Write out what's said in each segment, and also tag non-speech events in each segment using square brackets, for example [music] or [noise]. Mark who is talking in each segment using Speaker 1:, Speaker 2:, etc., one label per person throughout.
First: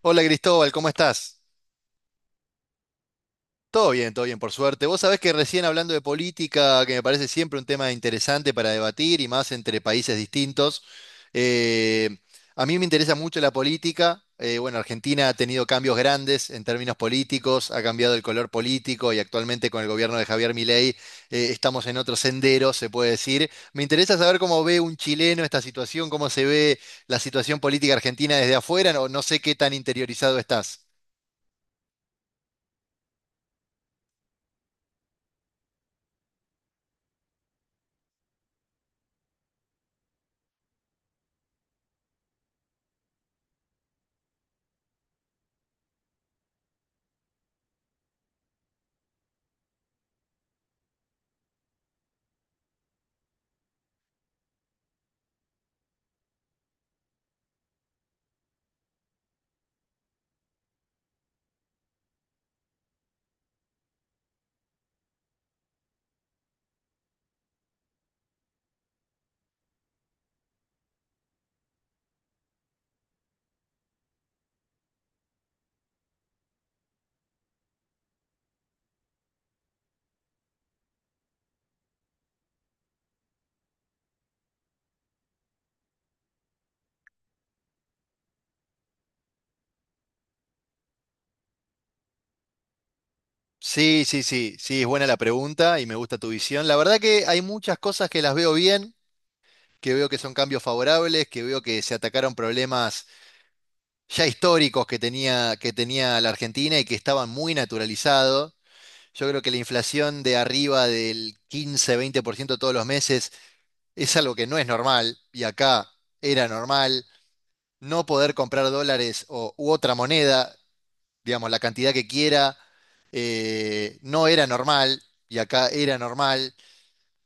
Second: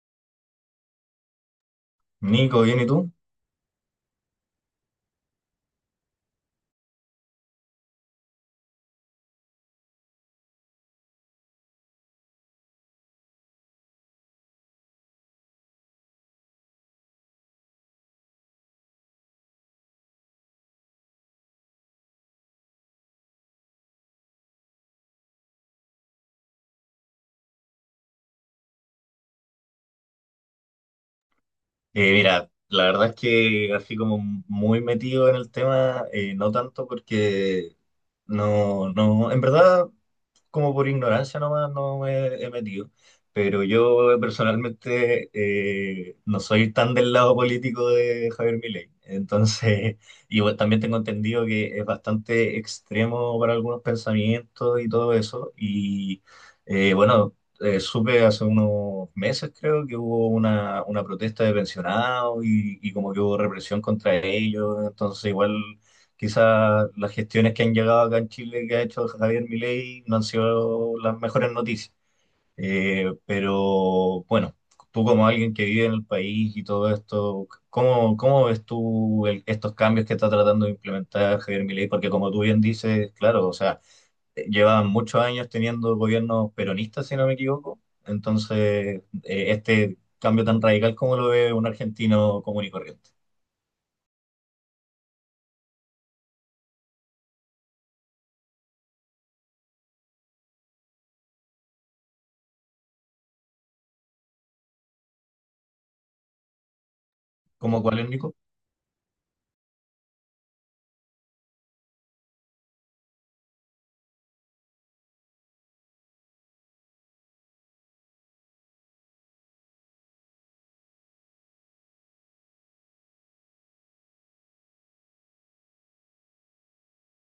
Speaker 1: Hola Cristóbal, ¿cómo estás?
Speaker 2: Nico, bien, ¿y tú?
Speaker 1: Todo bien, por suerte. Vos sabés que recién hablando de política, que me parece siempre un tema interesante para debatir y más entre países distintos, eh, a mí me interesa mucho la política. Bueno, Argentina ha tenido cambios grandes en términos políticos, ha cambiado el color político y actualmente con el gobierno de Javier Milei estamos en otro sendero, se puede decir. Me interesa saber cómo ve un chileno esta situación, cómo se ve la situación política argentina desde afuera. No, no sé qué tan interiorizado estás.
Speaker 2: Mira, la verdad es que así como muy metido en el tema, no tanto porque no, no, en verdad como por ignorancia nomás no me he metido. Pero yo personalmente no soy tan del lado político de Javier Milei. Entonces, [laughs] y bueno, también tengo entendido que es bastante extremo para algunos pensamientos y todo eso. Y bueno, supe hace unos meses, creo, que hubo una protesta de pensionados y como que hubo represión contra ellos. Entonces, igual. Quizás las gestiones que han llegado acá en Chile que ha hecho Javier Milei no han sido las mejores noticias. Pero bueno, tú como alguien que vive en el país y todo esto, ¿cómo ves tú estos cambios que está tratando de implementar Javier Milei? Porque como tú bien dices, claro, o sea, llevan muchos años teniendo gobiernos peronistas, si no me equivoco. Entonces, este cambio tan radical, ¿cómo lo ve un argentino común y corriente?
Speaker 1: Sí, sí, sí, sí, es buena la pregunta y me gusta tu visión. La verdad que hay muchas cosas que las veo bien, que veo que son cambios favorables, que veo que se atacaron problemas ya históricos que tenía la Argentina y que estaban muy
Speaker 2: ¿Cómo cuál es, Nico?
Speaker 1: naturalizados. Yo creo que la inflación de arriba del 15, 20% todos los meses es algo que no es normal, y acá era normal. No poder comprar dólares o, u otra moneda, digamos, la cantidad que quiera, no era normal, y acá era normal.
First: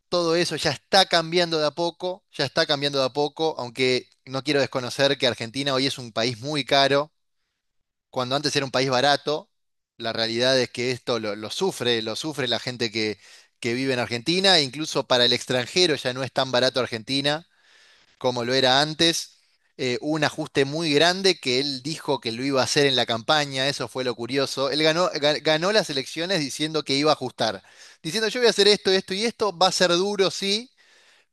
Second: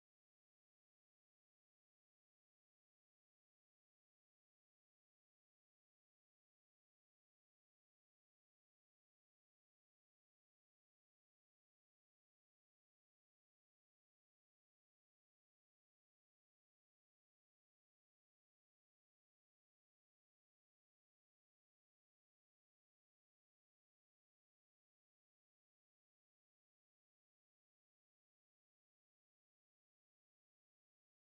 Speaker 1: Todo eso ya está cambiando de a poco, ya está cambiando de a poco, aunque no quiero desconocer que Argentina hoy es un país muy caro, cuando antes era un país barato. La realidad es que esto lo sufre, lo sufre la gente que vive en Argentina, e incluso para el extranjero ya no es tan barato Argentina como lo era antes. Un ajuste muy grande que él dijo que lo iba a hacer en la campaña, eso fue lo curioso. Él ganó, ganó las elecciones diciendo que iba a ajustar, diciendo: yo voy a hacer esto, esto y esto, va a ser duro, sí,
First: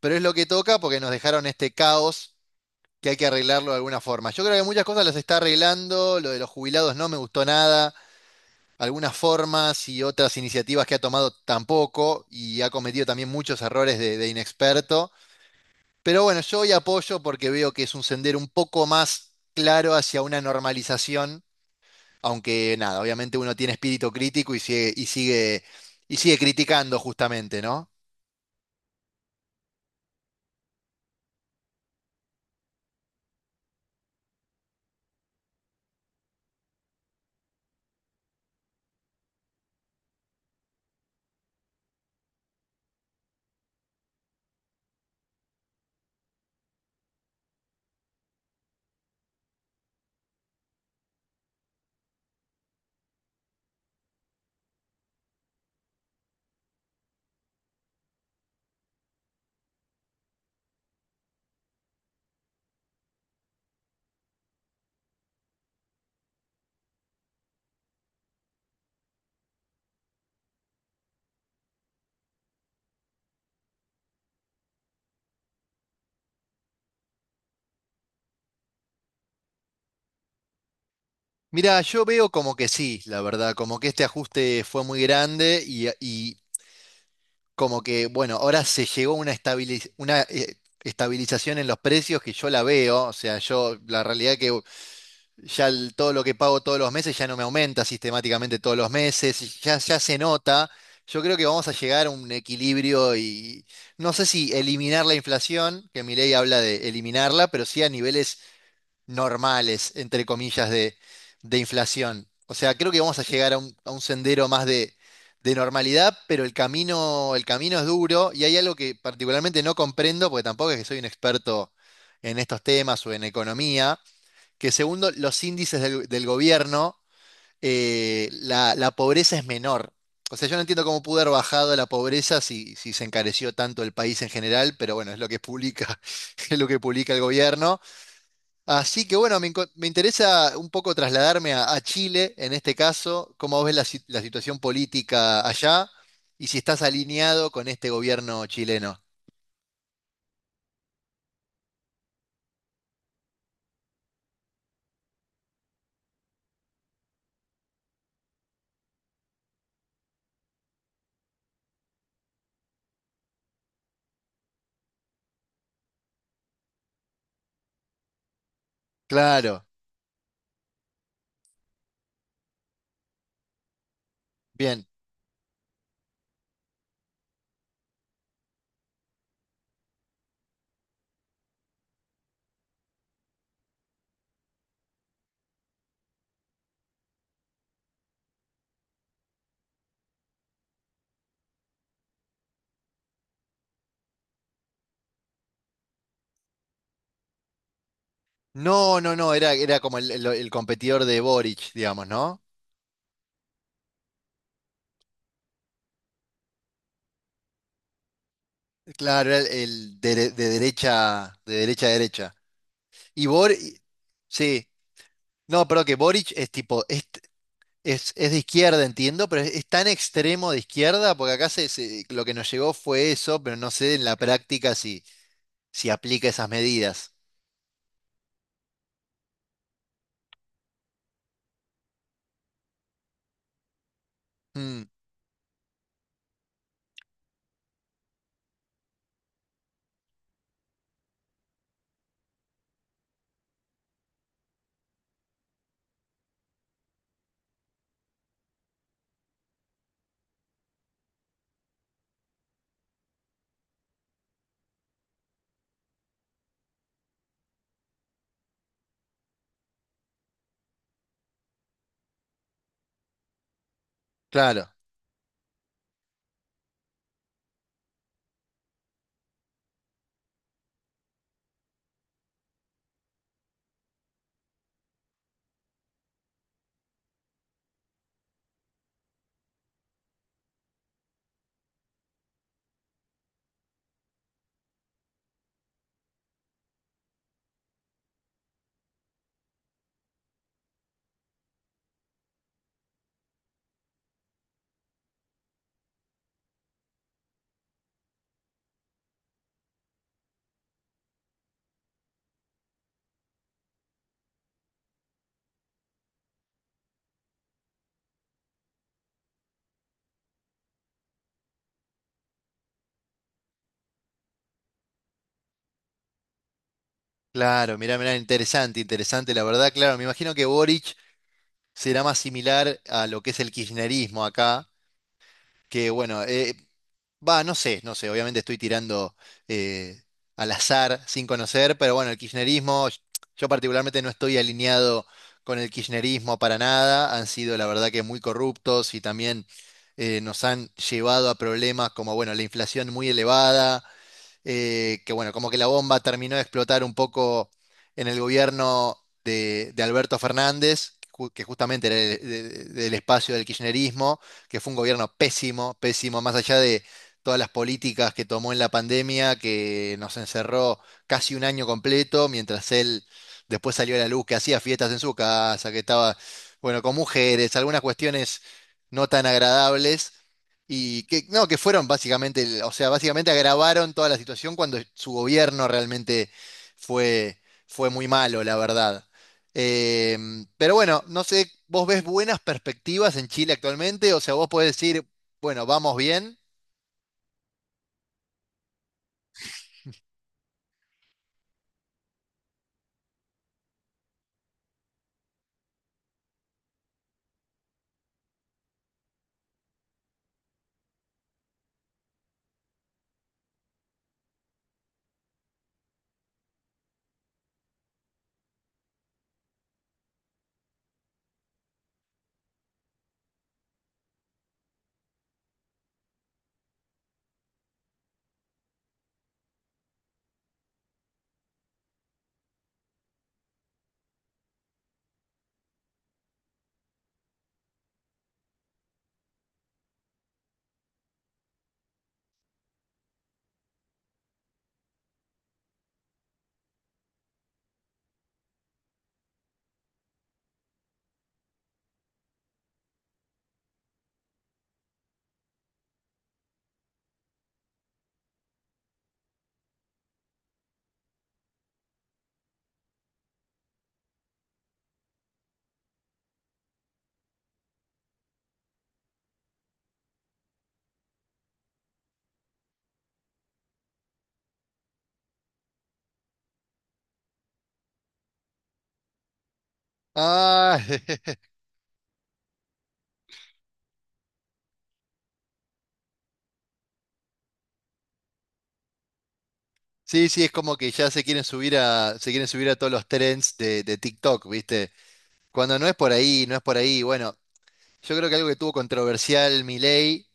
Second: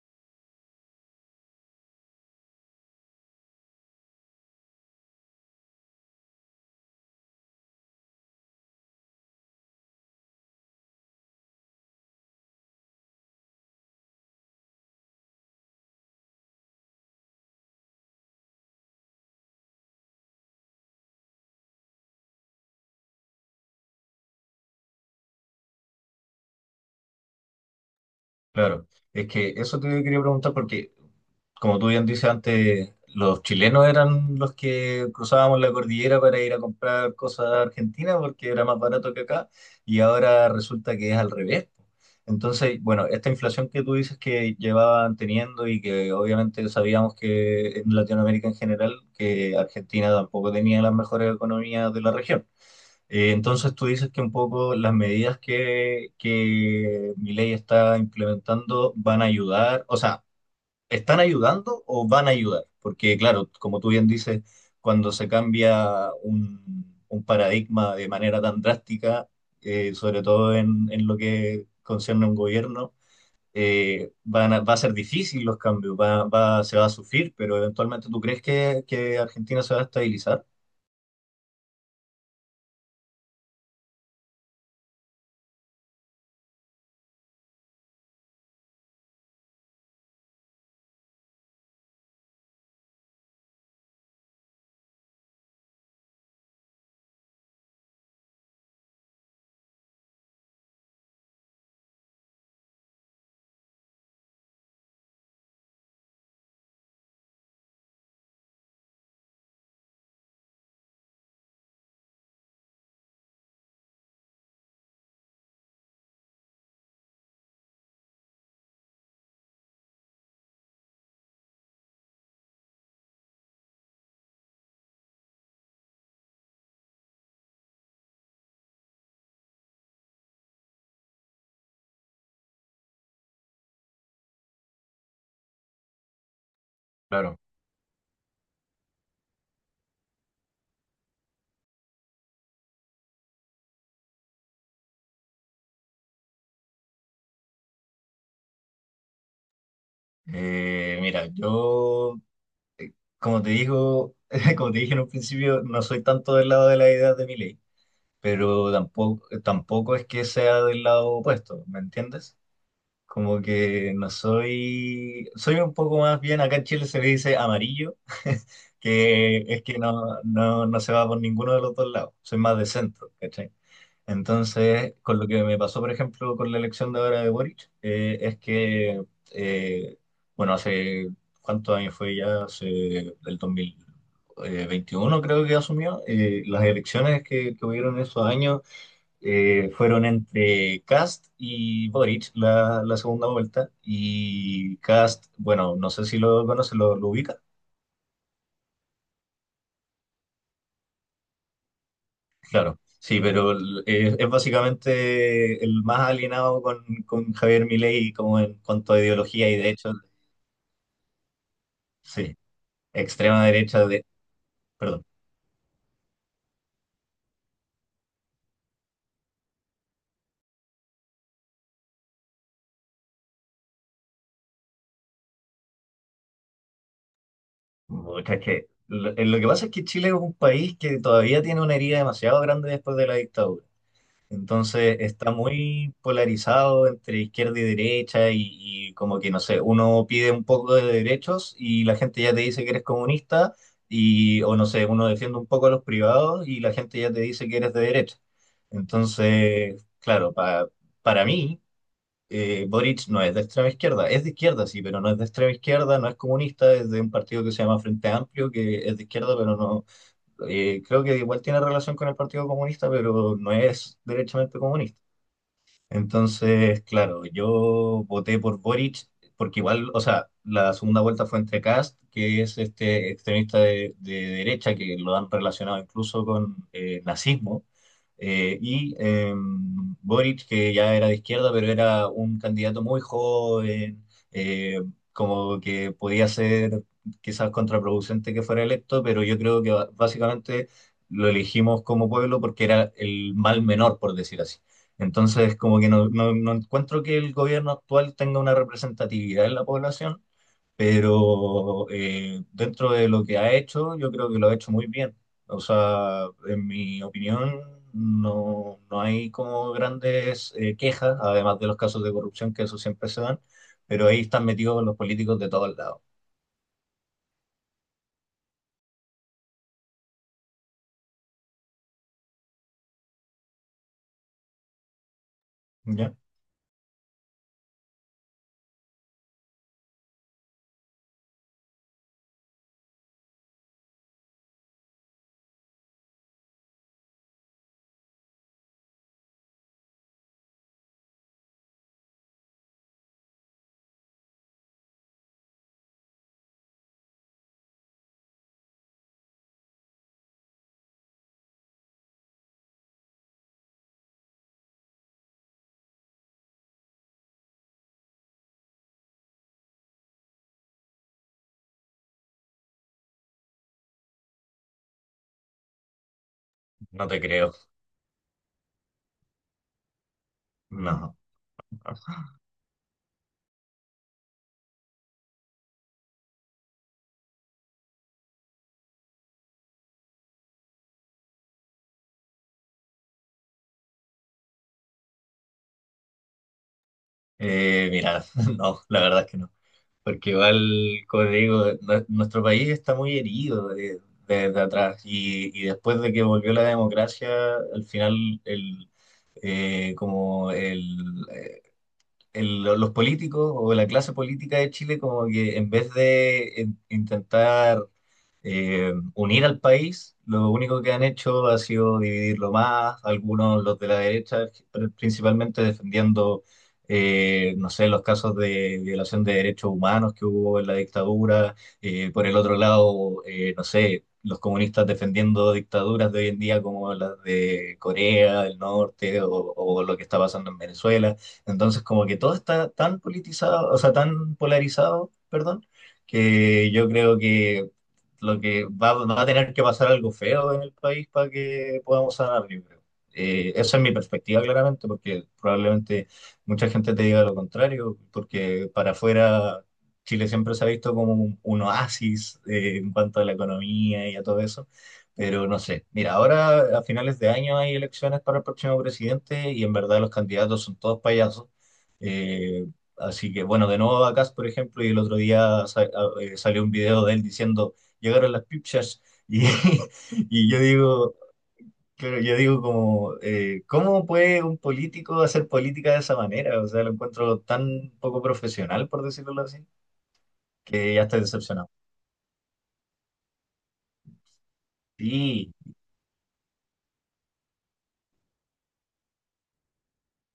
Speaker 1: pero es lo que toca porque nos dejaron este caos que hay que arreglarlo de alguna forma. Yo creo que muchas cosas las está arreglando. Lo de los jubilados no me gustó nada. Algunas formas y otras iniciativas que ha tomado tampoco, y ha cometido también muchos errores de inexperto. Pero bueno, yo hoy apoyo porque veo que es un sendero un poco más claro hacia una normalización, aunque nada, obviamente uno tiene espíritu crítico y sigue, y sigue, y sigue criticando justamente, ¿no?
Speaker 2: Claro, es que eso te quería preguntar porque, como tú bien dices antes, los chilenos eran los que cruzábamos la cordillera para ir a comprar cosas a Argentina porque era más barato que acá y ahora resulta que es al revés. Entonces, bueno, esta inflación que tú dices que llevaban teniendo y que obviamente sabíamos que en Latinoamérica en general, que Argentina tampoco tenía las mejores economías de la región. Entonces tú dices que un poco las medidas que ley está implementando van a ayudar, o sea, ¿están ayudando o van a ayudar? Porque claro, como tú bien dices, cuando se cambia un paradigma de manera tan drástica, sobre todo en lo que concierne a un gobierno, va a ser difícil los cambios, se va a sufrir, pero eventualmente ¿tú crees que Argentina se va a estabilizar?
Speaker 1: Mira, yo veo como que sí, la verdad, como que este ajuste fue muy grande, y como que, bueno, ahora se llegó a una estabilización en los precios, que yo la veo, o sea, yo la realidad que ya todo lo que pago todos los meses ya no me aumenta sistemáticamente todos los meses, y ya se nota. Yo creo que vamos a llegar a un equilibrio, y no sé si eliminar la inflación, que mi ley habla de eliminarla, pero sí a niveles normales, entre comillas, de inflación. O sea, creo que vamos a llegar a un sendero más de normalidad, pero el camino es duro. Y hay algo que particularmente no comprendo, porque tampoco es que soy un experto en estos temas o en economía, que segundo los índices del gobierno, la, la pobreza es menor. O sea, yo no entiendo cómo pudo haber bajado la pobreza si, si se encareció tanto el país en general, pero bueno, es lo que publica, [laughs] es lo que publica el
Speaker 2: Claro.
Speaker 1: gobierno. Así que bueno, me interesa un poco trasladarme a Chile en este caso, cómo ves la, si- la situación política allá, y si estás alineado con este gobierno chileno.
Speaker 2: Mira, yo como te digo, [laughs] como te dije en un principio, no soy tanto del lado de la idea de Milei, pero tampoco, tampoco es que sea del lado opuesto, ¿me entiendes? Como que no soy, soy un poco más bien, acá en Chile se le dice amarillo, [laughs] que es
Speaker 1: Claro,
Speaker 2: que no, no, no se va por ninguno de los dos lados, soy más de centro, ¿cachai?
Speaker 1: bien.
Speaker 2: Entonces, con lo que me pasó, por ejemplo, con la elección de ahora de Boric, es que, eh, bueno, hace cuántos años fue ya, hace del 2021, creo que asumió, las elecciones que hubieron esos años fueron entre Cast y Boric, la segunda vuelta, y Cast, bueno, no sé si lo conoce, lo ubica.
Speaker 1: No, no, no, era, era como el, el competidor de Boric, digamos, ¿no?
Speaker 2: Claro, sí, pero es básicamente el más alienado con Javier Milei como en cuanto a
Speaker 1: Claro, era el,
Speaker 2: ideología y de hecho,
Speaker 1: el dere- de, derecha, de derecha a derecha.
Speaker 2: sí,
Speaker 1: Y
Speaker 2: extrema
Speaker 1: Bor,
Speaker 2: derecha
Speaker 1: sí,
Speaker 2: perdón.
Speaker 1: no, pero que Boric es tipo, es, es de izquierda, entiendo, pero es tan extremo de izquierda, porque acá lo que nos llegó fue eso, pero no sé en la práctica si, si aplica esas medidas.
Speaker 2: Pucha, es que lo que pasa es que Chile es un país que todavía tiene una herida demasiado grande después de la dictadura.
Speaker 1: Mm,
Speaker 2: Entonces está muy polarizado entre izquierda y derecha y como que, no sé, uno pide un poco de derechos y la gente ya te dice que eres comunista y, o no sé, uno defiende un poco a los privados y la gente ya te dice que eres de derecha. Entonces, claro, para mí, Boric no es de extrema izquierda, es de izquierda, sí, pero no es de extrema izquierda, no es comunista, es de un partido que se llama Frente Amplio, que es de izquierda, pero no creo que igual tiene relación con el Partido Comunista, pero no es derechamente
Speaker 1: claro,
Speaker 2: comunista. Entonces, claro, yo voté por Boric porque igual, o sea, la segunda vuelta fue entre Kast, que es este extremista de derecha que lo han relacionado incluso con nazismo, y Boric, que ya era de izquierda, pero era un candidato muy joven, eh, como que podía ser quizás contraproducente que fuera electo, pero yo creo que básicamente lo elegimos como pueblo porque era el mal menor, por decir así. Entonces, como que no, no, no encuentro que el gobierno actual tenga una representatividad en la población, pero dentro de lo que ha hecho, yo creo que lo ha hecho muy bien. O sea, en mi opinión, no, no hay como grandes quejas, además de los casos de corrupción, que eso siempre se dan, pero ahí están metidos los políticos de todos lados.
Speaker 1: claro, mirá, mirá, interesante, interesante, la verdad, claro. Me imagino que Boric será más similar a lo que es el kirchnerismo acá, que
Speaker 2: ¿Ya?
Speaker 1: bueno, va, no sé, no sé, obviamente estoy tirando eh, al azar sin conocer, pero bueno, el kirchnerismo, yo particularmente no estoy alineado con el kirchnerismo para nada, han sido la verdad que muy corruptos, y también nos han llevado a problemas como, bueno, la inflación muy elevada. Que bueno, como que la bomba terminó de explotar un poco en el gobierno de Alberto Fernández, que justamente era del espacio del kirchnerismo, que fue un gobierno pésimo, pésimo, más allá de todas las políticas que tomó en la pandemia, que nos encerró casi un año completo, mientras él después salió a la luz, que hacía fiestas en su casa, que estaba, bueno, con
Speaker 2: No te creo,
Speaker 1: mujeres, algunas cuestiones no tan agradables. Y
Speaker 2: no.
Speaker 1: que, no, que fueron básicamente, o sea, básicamente agravaron toda la situación cuando su gobierno realmente fue, fue muy malo, la verdad. Pero bueno, no sé, ¿vos ves buenas perspectivas en Chile actualmente? O sea, vos podés decir, bueno, vamos bien.
Speaker 2: Mira, [laughs] no, la verdad es que no. Porque igual, como te digo, nuestro país está muy herido desde atrás y después de que volvió la democracia, al final el, como el- lo- los políticos o la clase política de Chile como que en vez de intentar unir al país, lo único que han hecho ha sido dividirlo más, algunos los de la derecha, principalmente defendiendo, no sé, los casos de violación de derechos humanos que hubo en la dictadura, por el otro lado, no sé, los comunistas defendiendo dictaduras de hoy en día como las de Corea del Norte o lo que está pasando en Venezuela. Entonces, como que todo está tan politizado, o sea, tan polarizado, perdón, que yo creo que lo que va a tener que pasar algo feo en el país para que podamos sanar, yo creo. Esa es mi perspectiva, claramente, porque probablemente mucha gente te diga lo contrario, porque para afuera Chile siempre se ha visto como un oasis en cuanto a la economía y a todo eso. Pero no sé, mira, ahora a finales de año hay elecciones para el próximo presidente y en verdad los candidatos son todos payasos. Eh, Así que bueno, de nuevo Bacás, por ejemplo, y el otro día salió un video de él diciendo, llegaron las pipchas y, [laughs] y yo
Speaker 1: Ah,
Speaker 2: digo,
Speaker 1: [laughs]
Speaker 2: claro, yo digo como, ¿cómo puede un político hacer política de esa manera? O sea, lo encuentro tan poco profesional, por decirlo así,
Speaker 1: sí, sí, es como que
Speaker 2: que ya
Speaker 1: ya
Speaker 2: estoy
Speaker 1: se quieren
Speaker 2: decepcionado.
Speaker 1: subir a todos los trends de TikTok, ¿viste?
Speaker 2: Sí,
Speaker 1: Cuando no es por ahí, no es por ahí. Bueno, yo creo que algo que tuvo controversial Milei,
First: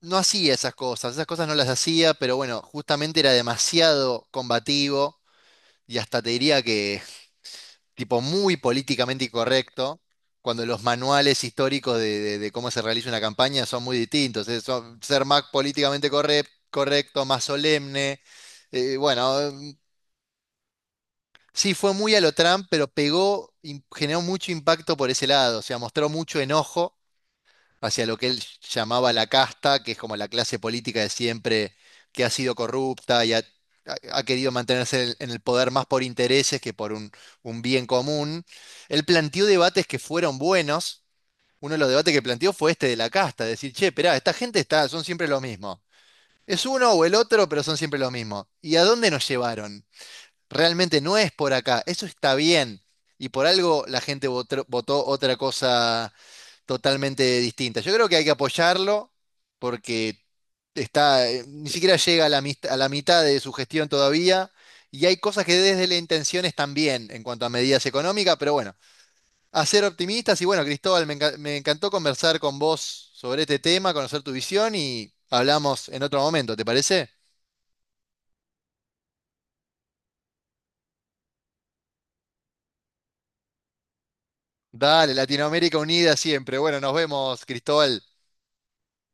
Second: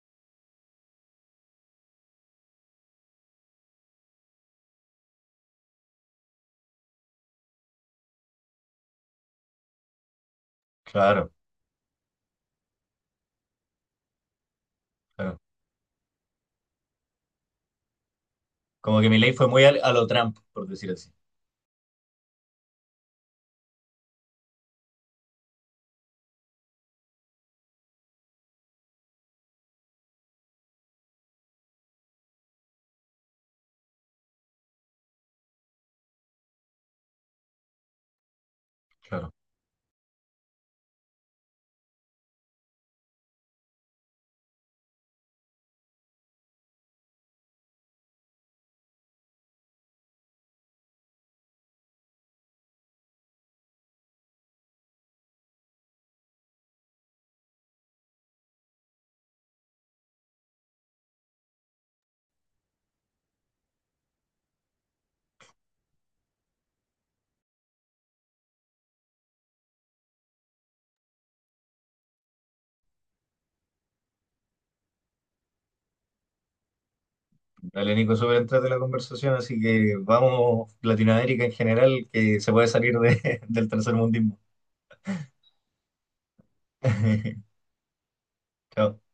Speaker 1: no hacía esas cosas no las hacía, pero bueno, justamente era demasiado combativo, y hasta te diría que tipo muy políticamente incorrecto, cuando los
Speaker 2: claro,
Speaker 1: manuales históricos de cómo se realiza una campaña son muy distintos, ser
Speaker 2: claro.
Speaker 1: más políticamente correcto, más solemne,
Speaker 2: Como que mi ley
Speaker 1: bueno,
Speaker 2: fue muy a lo Trump, por decir así.
Speaker 1: sí, fue muy a lo Trump, pero pegó, generó mucho impacto por ese lado. O sea, mostró mucho enojo hacia lo que él llamaba la casta, que es como la clase política de siempre, que ha sido corrupta y ha, ha querido mantenerse en el poder más por intereses que por un bien común. Él
Speaker 2: Claro.
Speaker 1: planteó debates que fueron buenos. Uno de los debates que planteó fue este de la casta, decir: che, esperá, esta gente está, son siempre lo mismo. Es uno o el otro, pero son siempre lo mismo. ¿Y a dónde nos llevaron? Realmente no es por acá, eso está bien. Y por algo la gente votó otra cosa totalmente distinta. Yo creo que hay que apoyarlo porque está, ni siquiera llega a la mitad de su gestión todavía, y hay cosas que desde la intención están bien en cuanto a medidas económicas, pero bueno, a ser optimistas. Y bueno, Cristóbal, me encantó conversar con vos sobre este tema, conocer tu visión, y hablamos en otro momento, ¿te parece?
Speaker 2: Dale, Nico, súper entrate la conversación, así que vamos, Latinoamérica en general, que se puede salir [laughs] del tercer mundismo.
Speaker 1: Dale, Latinoamérica unida siempre. Bueno, nos vemos,
Speaker 2: [laughs]
Speaker 1: Cristóbal.
Speaker 2: Chao.